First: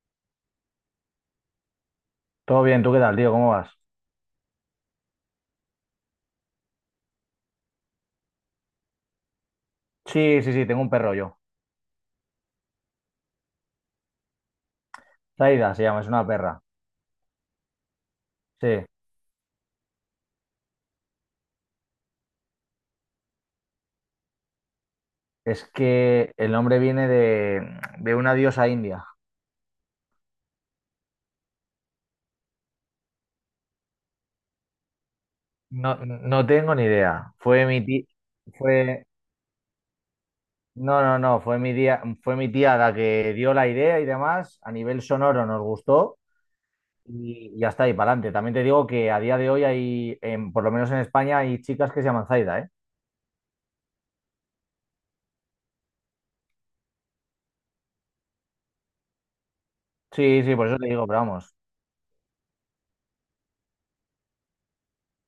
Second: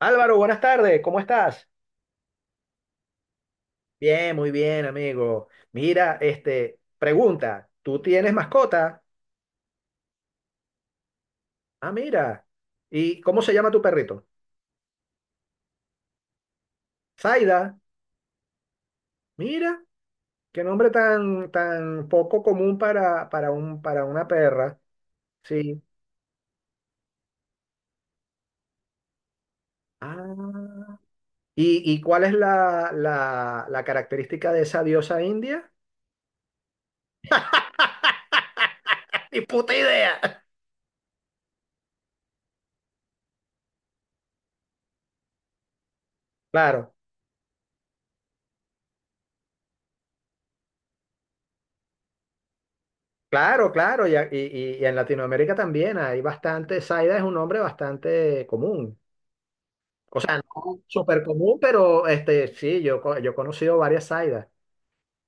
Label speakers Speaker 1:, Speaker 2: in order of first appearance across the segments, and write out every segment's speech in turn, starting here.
Speaker 1: Álvaro, buenas tardes, ¿cómo estás?
Speaker 2: Todo bien, ¿tú qué tal, tío? ¿Cómo vas?
Speaker 1: Bien, muy bien, amigo. Mira, pregunta, ¿tú tienes mascota?
Speaker 2: Sí, sí, sí, tengo un perro yo.
Speaker 1: Ah, mira. ¿Y cómo se llama tu perrito?
Speaker 2: Zaida se llama, es una perra.
Speaker 1: Zaida.
Speaker 2: Sí,
Speaker 1: Mira, qué nombre tan, tan poco común para una perra.
Speaker 2: es
Speaker 1: Sí.
Speaker 2: que el nombre viene de una diosa india.
Speaker 1: Ah. ¿Y, y cuál es la característica de esa diosa india?
Speaker 2: No, no tengo ni idea. Fue mi tía, fue,
Speaker 1: Ni puta idea.
Speaker 2: No, no, no, fue mi tía la que dio la idea y demás. A nivel sonoro nos gustó
Speaker 1: Claro,
Speaker 2: y ya está, y para adelante. También te digo que a día de hoy por lo menos en España, hay chicas que se llaman Zaida, ¿eh?
Speaker 1: claro, claro. Y, y en Latinoamérica también hay bastante, Zaida es un nombre bastante común. O sea,
Speaker 2: Sí, sí, por eso
Speaker 1: no
Speaker 2: te digo, pero
Speaker 1: súper
Speaker 2: vamos.
Speaker 1: común, pero sí, yo he conocido varias Zaidas.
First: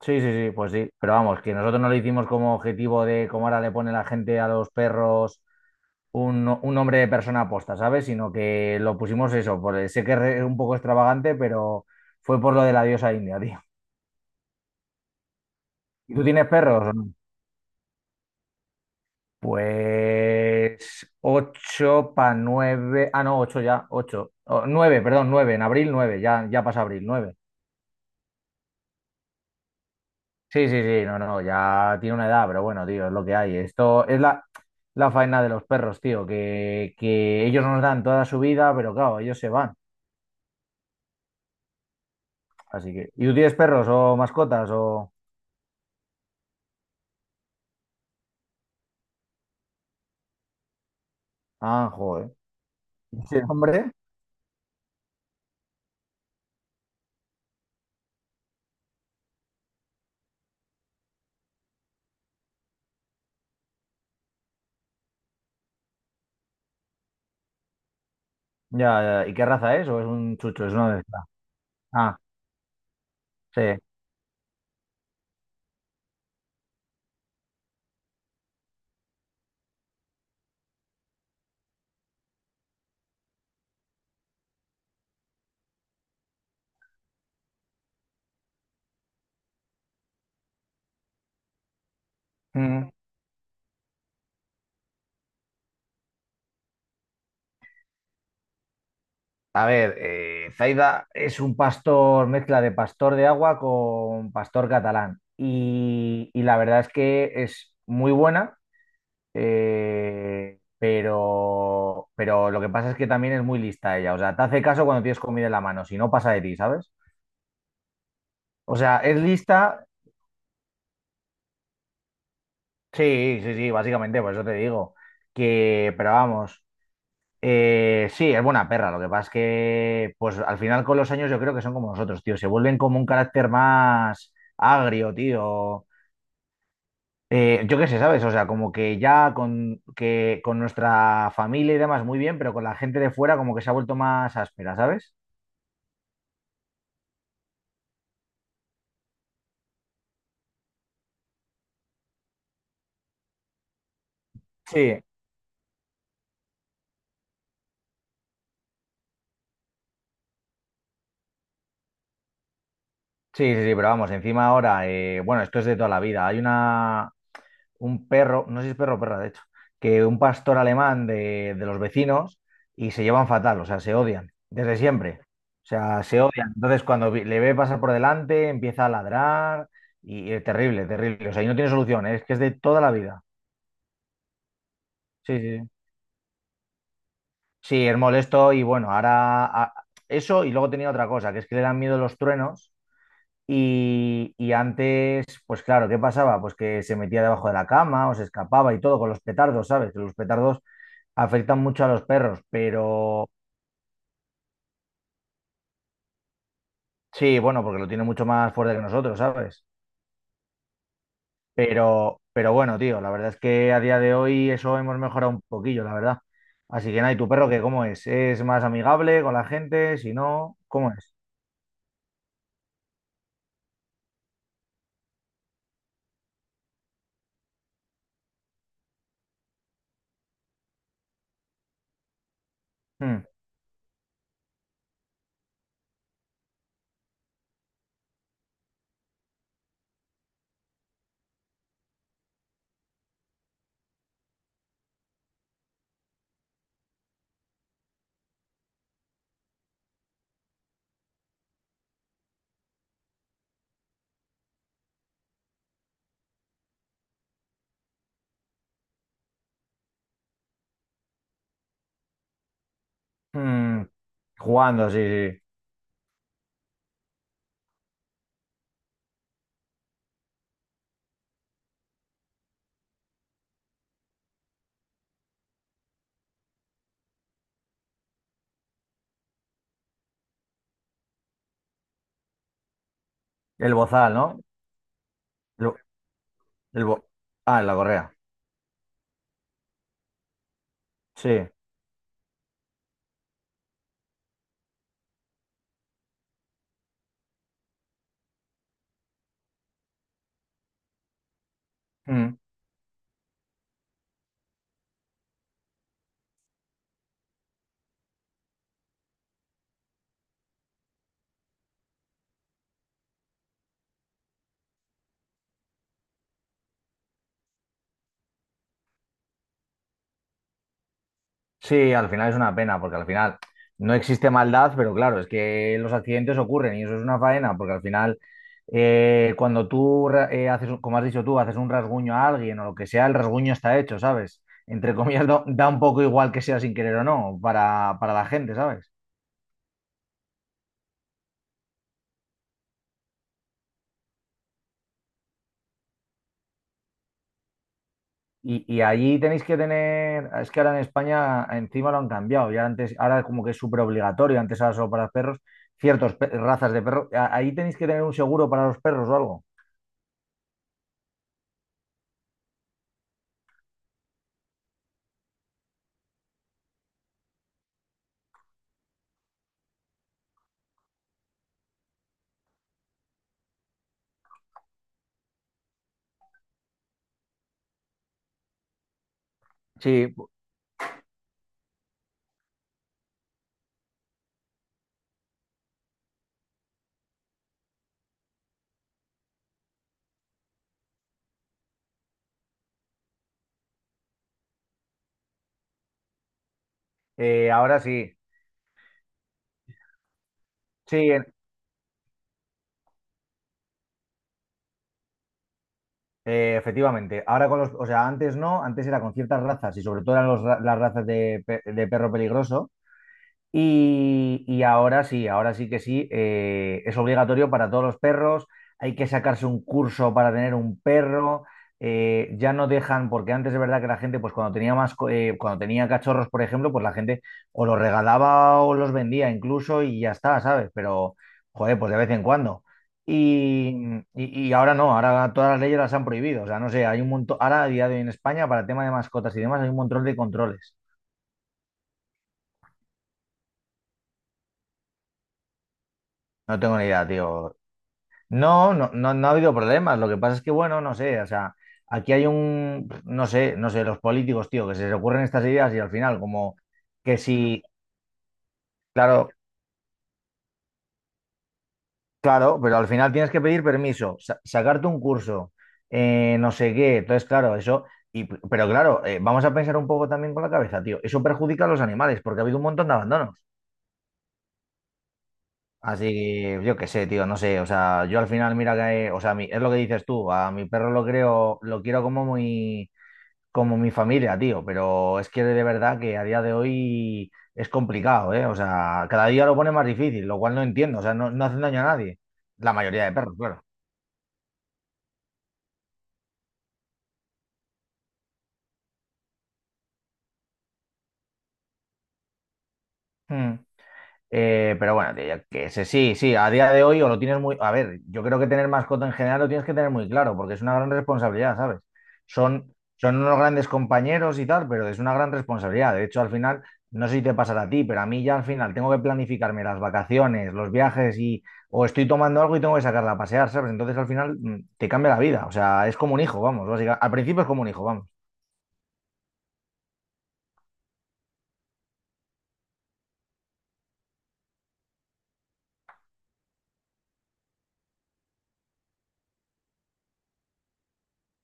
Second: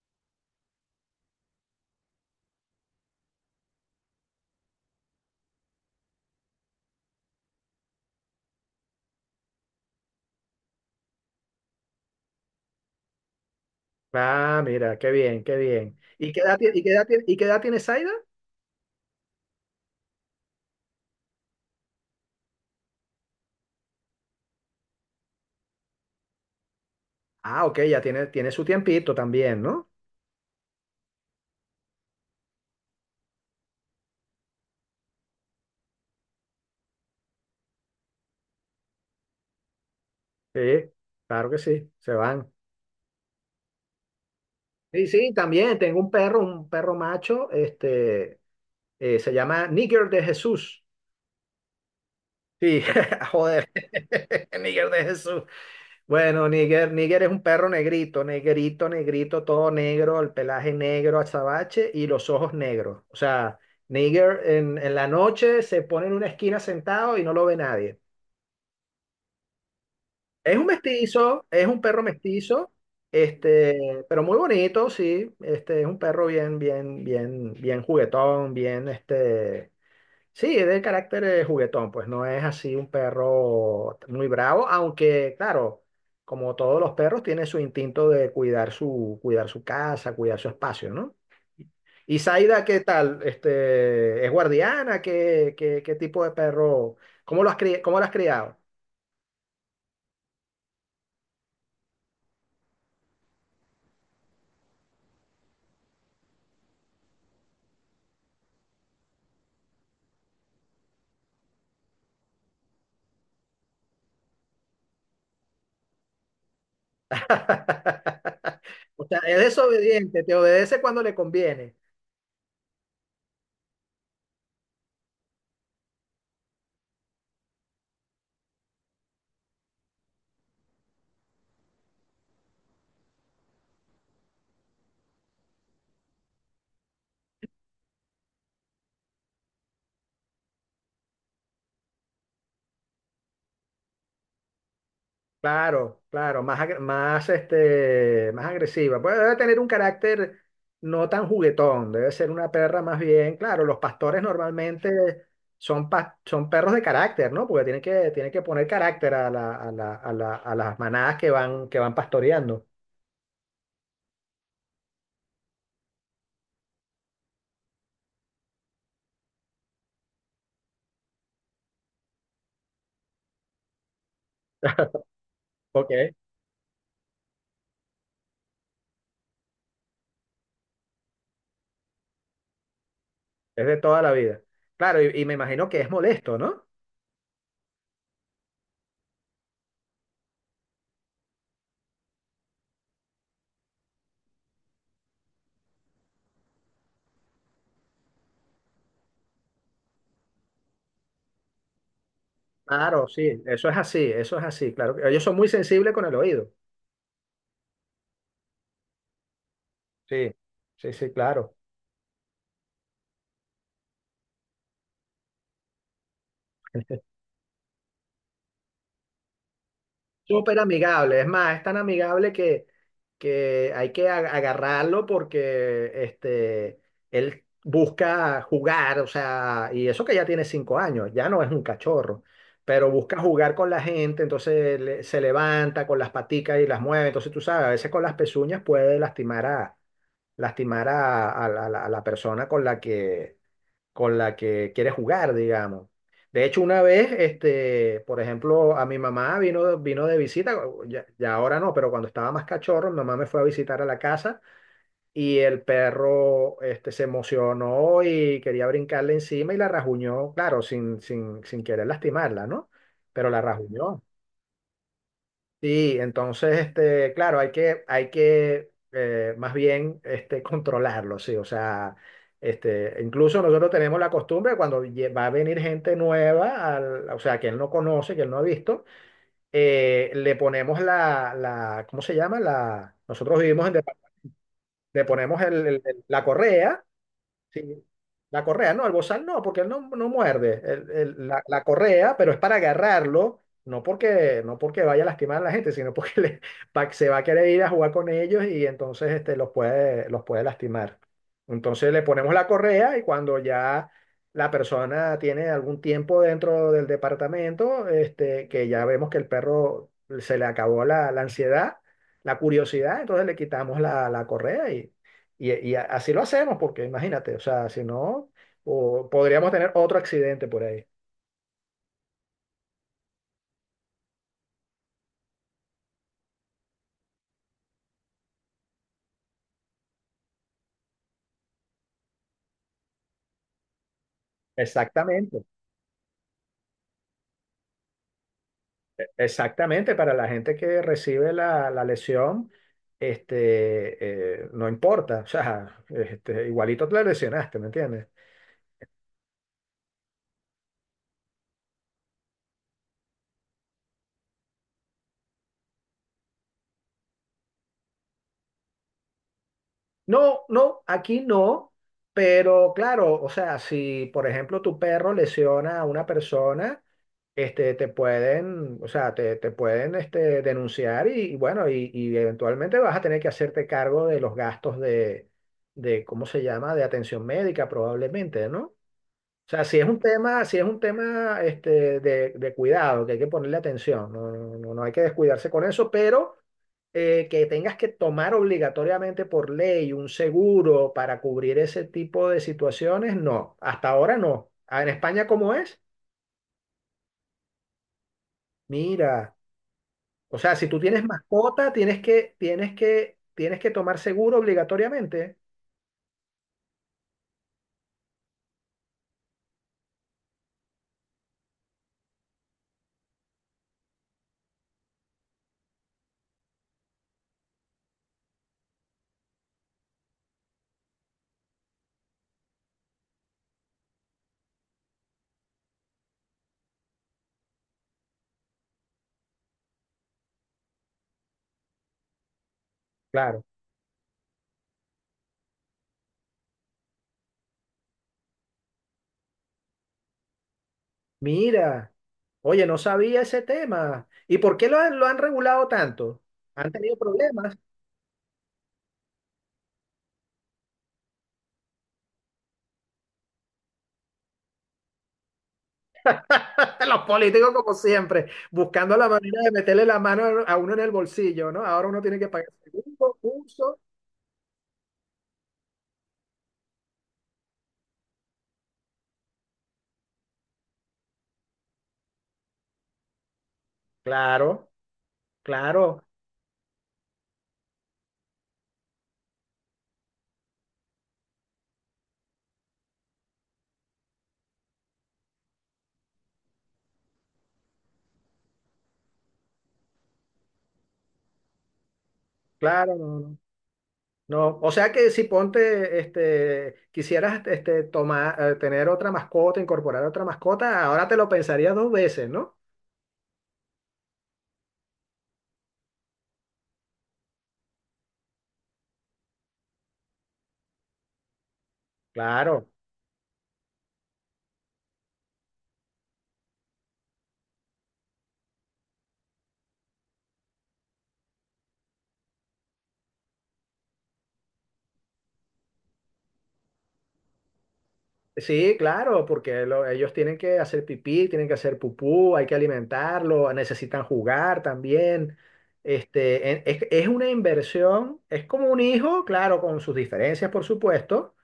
Speaker 2: Sí, sí, sí, pues sí, pero vamos, que nosotros no lo hicimos como objetivo de como ahora le pone la gente a los perros un nombre de persona aposta, ¿sabes? Sino que lo pusimos eso, sé que es un poco extravagante, pero fue por lo de la diosa india, tío.
Speaker 1: Ah, mira, qué bien, qué bien.
Speaker 2: ¿Y tú
Speaker 1: ¿Y qué
Speaker 2: tienes
Speaker 1: edad, tie- y
Speaker 2: perros
Speaker 1: qué
Speaker 2: o no?
Speaker 1: edad, tie- y qué edad tiene Zaida?
Speaker 2: Pues ocho para nueve, ah no, ocho ya, ocho, oh, nueve, perdón, nueve, en abril nueve, ya, ya pasa abril, nueve.
Speaker 1: Ah, ok, tiene su tiempito también, ¿no?
Speaker 2: Sí, sí, sí, no, no, ya tiene una edad, pero bueno, tío, es lo que hay. Esto es la faena de los perros, tío, que ellos nos dan toda su vida, pero claro, ellos se van.
Speaker 1: Sí, claro que sí, se van.
Speaker 2: Así que, ¿y tú tienes perros o mascotas
Speaker 1: Sí,
Speaker 2: o?
Speaker 1: sí, también tengo un perro macho, se llama Nigger de Jesús.
Speaker 2: Ah, joder.
Speaker 1: Sí,
Speaker 2: Sí,
Speaker 1: joder,
Speaker 2: hombre.
Speaker 1: Nigger de Jesús. Bueno, Níger es un perro negrito, negrito, negrito, todo negro, el pelaje negro, azabache y los ojos negros. O sea, Níger en la noche se pone en una esquina sentado y no lo ve nadie.
Speaker 2: Ya, ya, ¿y qué raza es? ¿O es un
Speaker 1: Es un
Speaker 2: chucho? Es una mezcla.
Speaker 1: mestizo, es un perro
Speaker 2: Ah,
Speaker 1: mestizo,
Speaker 2: sí.
Speaker 1: pero muy bonito, sí. Es un perro bien juguetón, bien. Sí, es de carácter juguetón, pues no es así un perro muy bravo, aunque claro, como todos los perros, tiene su instinto de cuidar su casa, cuidar su espacio, ¿no? ¿Y Zaida qué
Speaker 2: Mm.
Speaker 1: tal? Este, ¿es guardiana? ¿Qué tipo de perro? ¿Cómo cómo lo has criado?
Speaker 2: A ver, Zaida es un pastor, mezcla de pastor de agua con pastor catalán. Y la verdad es que es muy buena. Pero lo que pasa es que también es muy lista ella. O sea, te hace caso cuando tienes comida en la mano, si no pasa de ti, ¿sabes? O sea,
Speaker 1: O
Speaker 2: es
Speaker 1: sea, es
Speaker 2: lista,
Speaker 1: desobediente, te obedece cuando le conviene.
Speaker 2: sí, sí, sí, básicamente, por eso te digo. Que, pero vamos, sí, es buena perra. Lo que pasa es que, pues al final con los años yo creo que son como nosotros, tío. Se vuelven como un carácter más agrio, tío. Yo qué sé, ¿sabes? O sea, como que ya con, que, con nuestra familia y demás muy bien, pero con la gente de fuera como que se ha vuelto más áspera, ¿sabes?
Speaker 1: Claro, claro, más agresiva. Pues debe tener un carácter no tan juguetón, debe ser una perra más bien. Claro, los pastores normalmente
Speaker 2: Sí,
Speaker 1: son perros de carácter, ¿no? Porque tienen que poner carácter a, a las manadas que van pastoreando.
Speaker 2: sí, sí, sí, pero vamos, encima ahora, bueno, esto es de toda la vida. Hay un perro, no sé si es perro o perra, de hecho, que un pastor alemán de los vecinos y se llevan fatal, o sea, se odian desde siempre. O
Speaker 1: Ok.
Speaker 2: sea,
Speaker 1: Es
Speaker 2: se odian. Entonces, cuando le ve pasar por delante, empieza a ladrar y es terrible, terrible. O sea, y no tiene solución, ¿eh? Es que es de toda la vida.
Speaker 1: de toda la vida. Claro, y me
Speaker 2: Sí, sí.
Speaker 1: imagino
Speaker 2: Sí,
Speaker 1: que es molesto, ¿no?
Speaker 2: sí, es molesto y bueno, ahora eso y luego tenía otra cosa, que es que le dan miedo los truenos. Y antes, pues claro, ¿qué pasaba? Pues que se metía debajo de la cama o se escapaba y todo con los petardos, ¿sabes? Que los petardos afectan mucho a los perros,
Speaker 1: Claro,
Speaker 2: pero
Speaker 1: sí, eso es así, claro. Ellos son muy sensibles con el oído.
Speaker 2: sí, bueno, porque lo tiene mucho más fuerte que nosotros, ¿sabes?
Speaker 1: Sí, sí, sí, claro.
Speaker 2: Pero bueno, tío, la verdad es que a día de hoy eso hemos mejorado un poquillo, la verdad. Así que nada, ¿y tu perro qué? ¿Cómo es? ¿Es más amigable con la gente? Si
Speaker 1: Súper
Speaker 2: no, ¿cómo es?
Speaker 1: amigable. Es más, es tan amigable que hay que agarrarlo porque él busca jugar, o sea, y eso que ya tiene 5 años, ya no es un cachorro, pero busca
Speaker 2: Mm,
Speaker 1: jugar con la gente, entonces se levanta con las paticas y las mueve. Entonces tú sabes, a veces con las pezuñas puede lastimar a, a la persona con la que quiere jugar, digamos. De hecho, una vez, por ejemplo, a mi mamá vino de visita, ya ahora no, pero cuando estaba más cachorro, mi mamá me fue a visitar a la casa y el perro, se emocionó y quería brincarle encima y la rajuñó, claro, sin querer lastimarla, ¿no? Pero la
Speaker 2: mm,
Speaker 1: rajuñó.
Speaker 2: jugando, sí, sí.
Speaker 1: Sí, entonces, claro, hay que más bien controlarlo, sí. O sea, incluso nosotros tenemos la costumbre cuando va a venir gente nueva, o sea, que él no conoce, que él no ha visto, le ponemos ¿cómo se llama? La, nosotros vivimos en,
Speaker 2: El
Speaker 1: depa-
Speaker 2: bozal, ¿no?
Speaker 1: Le ponemos
Speaker 2: El,
Speaker 1: la correa.
Speaker 2: el bo- Ah, en la
Speaker 1: Sí.
Speaker 2: correa.
Speaker 1: La correa, no, el bozal no, porque él no, no muerde.
Speaker 2: Sí.
Speaker 1: La correa, pero es para agarrarlo, no porque vaya a lastimar a la gente, sino porque se va a querer ir a jugar con ellos y entonces los puede lastimar. Entonces le
Speaker 2: Hmm.
Speaker 1: ponemos la correa y cuando ya la persona tiene algún tiempo dentro del departamento, que ya vemos que el perro se le acabó la ansiedad, la curiosidad, entonces le quitamos la correa y, así lo hacemos, porque imagínate, o sea, si no, o podríamos tener otro accidente por ahí.
Speaker 2: Sí, al final es una pena, porque al final no existe maldad, pero claro, es que los accidentes ocurren y eso es una faena, porque al final cuando tú ra- haces, un- como has dicho tú, haces un rasguño a alguien o lo que sea, el rasguño está hecho, ¿sabes? Entre comillas, da,
Speaker 1: Exactamente,
Speaker 2: da un poco igual que sea sin querer o no para la gente, ¿sabes?
Speaker 1: exactamente. Para la gente que recibe la lesión, no importa, o sea, igualito te la lesionaste, ¿me entiendes?
Speaker 2: Y allí tenéis que tener, es que ahora en España encima lo han cambiado, ya antes, ahora como que es súper obligatorio, antes era solo para los perros, ciertas razas de perros, ahí tenéis que tener un seguro para los perros o algo.
Speaker 1: No, no, aquí no, pero claro, o sea, si por ejemplo tu perro lesiona a una persona, te pueden, o sea, te pueden denunciar y bueno, y eventualmente vas a tener que hacerte cargo de los gastos de, ¿cómo se llama?, de atención médica probablemente, ¿no? O sea,
Speaker 2: Sí.
Speaker 1: si es un tema de cuidado, que hay que ponerle atención, no hay que descuidarse con eso, pero que tengas que tomar obligatoriamente por ley un seguro para cubrir ese tipo de situaciones, no, hasta ahora no. Ah, ¿en España cómo es?
Speaker 2: Ahora sí,
Speaker 1: Mira. O sea, si tú tienes
Speaker 2: sí,
Speaker 1: mascota, tienes que tomar seguro obligatoriamente.
Speaker 2: efectivamente. Ahora con los, o sea, antes no, antes era con ciertas razas y sobre todo eran las razas de perro peligroso. Y ahora sí que sí, es obligatorio para todos los perros. Hay que sacarse un curso para tener un perro. Ya no dejan, porque antes es verdad que la gente, pues cuando tenía cachorros, por ejemplo, pues la gente o los regalaba o los vendía incluso y ya está, ¿sabes? Pero, joder, pues de vez en cuando.
Speaker 1: Claro.
Speaker 2: Y ahora no, ahora todas las leyes las han prohibido. O sea, no sé, hay un montón, ahora a día de hoy en España, para el tema de mascotas y demás, hay un montón de controles.
Speaker 1: Mira, oye, no sabía ese tema. ¿Y por qué lo han regulado tanto?
Speaker 2: No
Speaker 1: Han
Speaker 2: tengo ni
Speaker 1: tenido
Speaker 2: idea,
Speaker 1: problemas.
Speaker 2: tío. No, no, no, no ha habido problemas. Lo que pasa es que, bueno, no sé, o sea, aquí hay un, no sé, no sé, los políticos, tío, que se les ocurren estas ideas y al final, como
Speaker 1: Los
Speaker 2: que
Speaker 1: políticos,
Speaker 2: si,
Speaker 1: como siempre, buscando la
Speaker 2: claro,
Speaker 1: manera de meterle la mano a uno en el bolsillo, ¿no? Ahora uno tiene que pagar
Speaker 2: claro, pero al final
Speaker 1: seguro,
Speaker 2: tienes que pedir
Speaker 1: curso.
Speaker 2: permiso, sacarte un curso, no sé qué. Entonces, claro, eso, y, pero claro, vamos a pensar un poco también con la cabeza, tío. Eso perjudica a los animales porque ha habido un montón de abandonos.
Speaker 1: Claro,
Speaker 2: Así
Speaker 1: claro,
Speaker 2: que yo qué sé, tío, no sé, o sea, yo al final, mira que, o sea, es lo que dices tú, a mi perro lo creo, lo quiero como muy como mi familia, tío, pero es que de verdad que a día de hoy es complicado, ¿eh? O sea, cada día lo pone más difícil, lo cual no entiendo, o sea, no, no hacen daño a nadie. La
Speaker 1: claro.
Speaker 2: mayoría de
Speaker 1: No,
Speaker 2: perros,
Speaker 1: no.
Speaker 2: claro.
Speaker 1: No, o sea que si ponte, quisieras, tomar, tener otra mascota, incorporar otra mascota, ahora te lo pensarías dos veces, ¿no?
Speaker 2: Mm. Pero bueno, tío, yo qué sé, sí, sí, a día de hoy o lo tienes muy. A ver, yo creo que tener mascota en general lo tienes que tener muy claro, porque es una gran responsabilidad, ¿sabes?
Speaker 1: Claro,
Speaker 2: Son unos grandes compañeros y tal, pero es una gran responsabilidad. De hecho, al final, no sé si te pasará a ti, pero a mí ya al final tengo que planificarme las vacaciones, los viajes y. O estoy tomando algo y tengo que sacarla a pasear, ¿sabes? Entonces al final te cambia la vida. O sea, es como un hijo, vamos, básicamente. Al principio es como un hijo, vamos.
Speaker 1: sí, claro, porque ellos tienen que hacer pipí, tienen que hacer pupú, hay que alimentarlo, necesitan jugar también. Es una inversión, es como un hijo, claro, con sus diferencias, por supuesto,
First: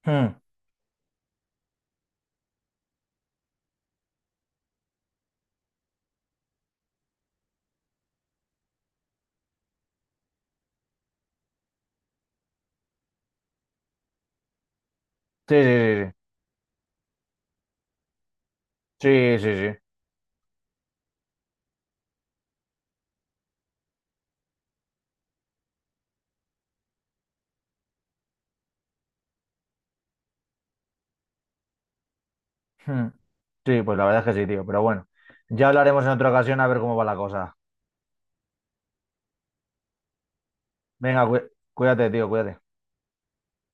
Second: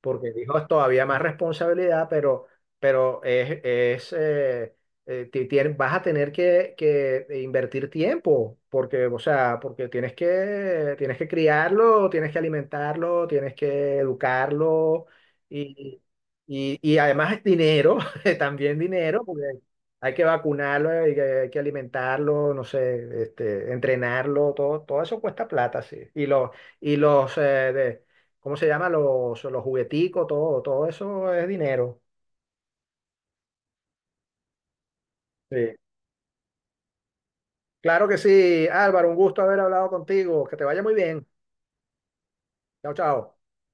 Speaker 1: porque
Speaker 2: Mm,
Speaker 1: dijo es todavía más responsabilidad, pero es vas a tener que invertir tiempo, porque, o sea, porque tienes que criarlo, tienes que alimentarlo, tienes que educarlo
Speaker 2: sí,
Speaker 1: y,
Speaker 2: sí,
Speaker 1: y además dinero, también dinero,
Speaker 2: sí, sí. Sí,
Speaker 1: porque
Speaker 2: sí, sí.
Speaker 1: hay que vacunarlo, hay que alimentarlo, no sé, entrenarlo, todo eso cuesta plata, sí. Y los, eh, ¿Cómo se llama? Los jugueticos, todo eso es dinero.
Speaker 2: Hmm. Sí, pues la verdad es que sí, tío. Pero bueno, ya
Speaker 1: Sí.
Speaker 2: hablaremos en otra ocasión a ver cómo va la cosa.
Speaker 1: Claro que sí, Álvaro, un gusto haber hablado contigo. Que te vaya muy bien.
Speaker 2: Venga, cuídate, tío, cuídate.
Speaker 1: Chao, chao.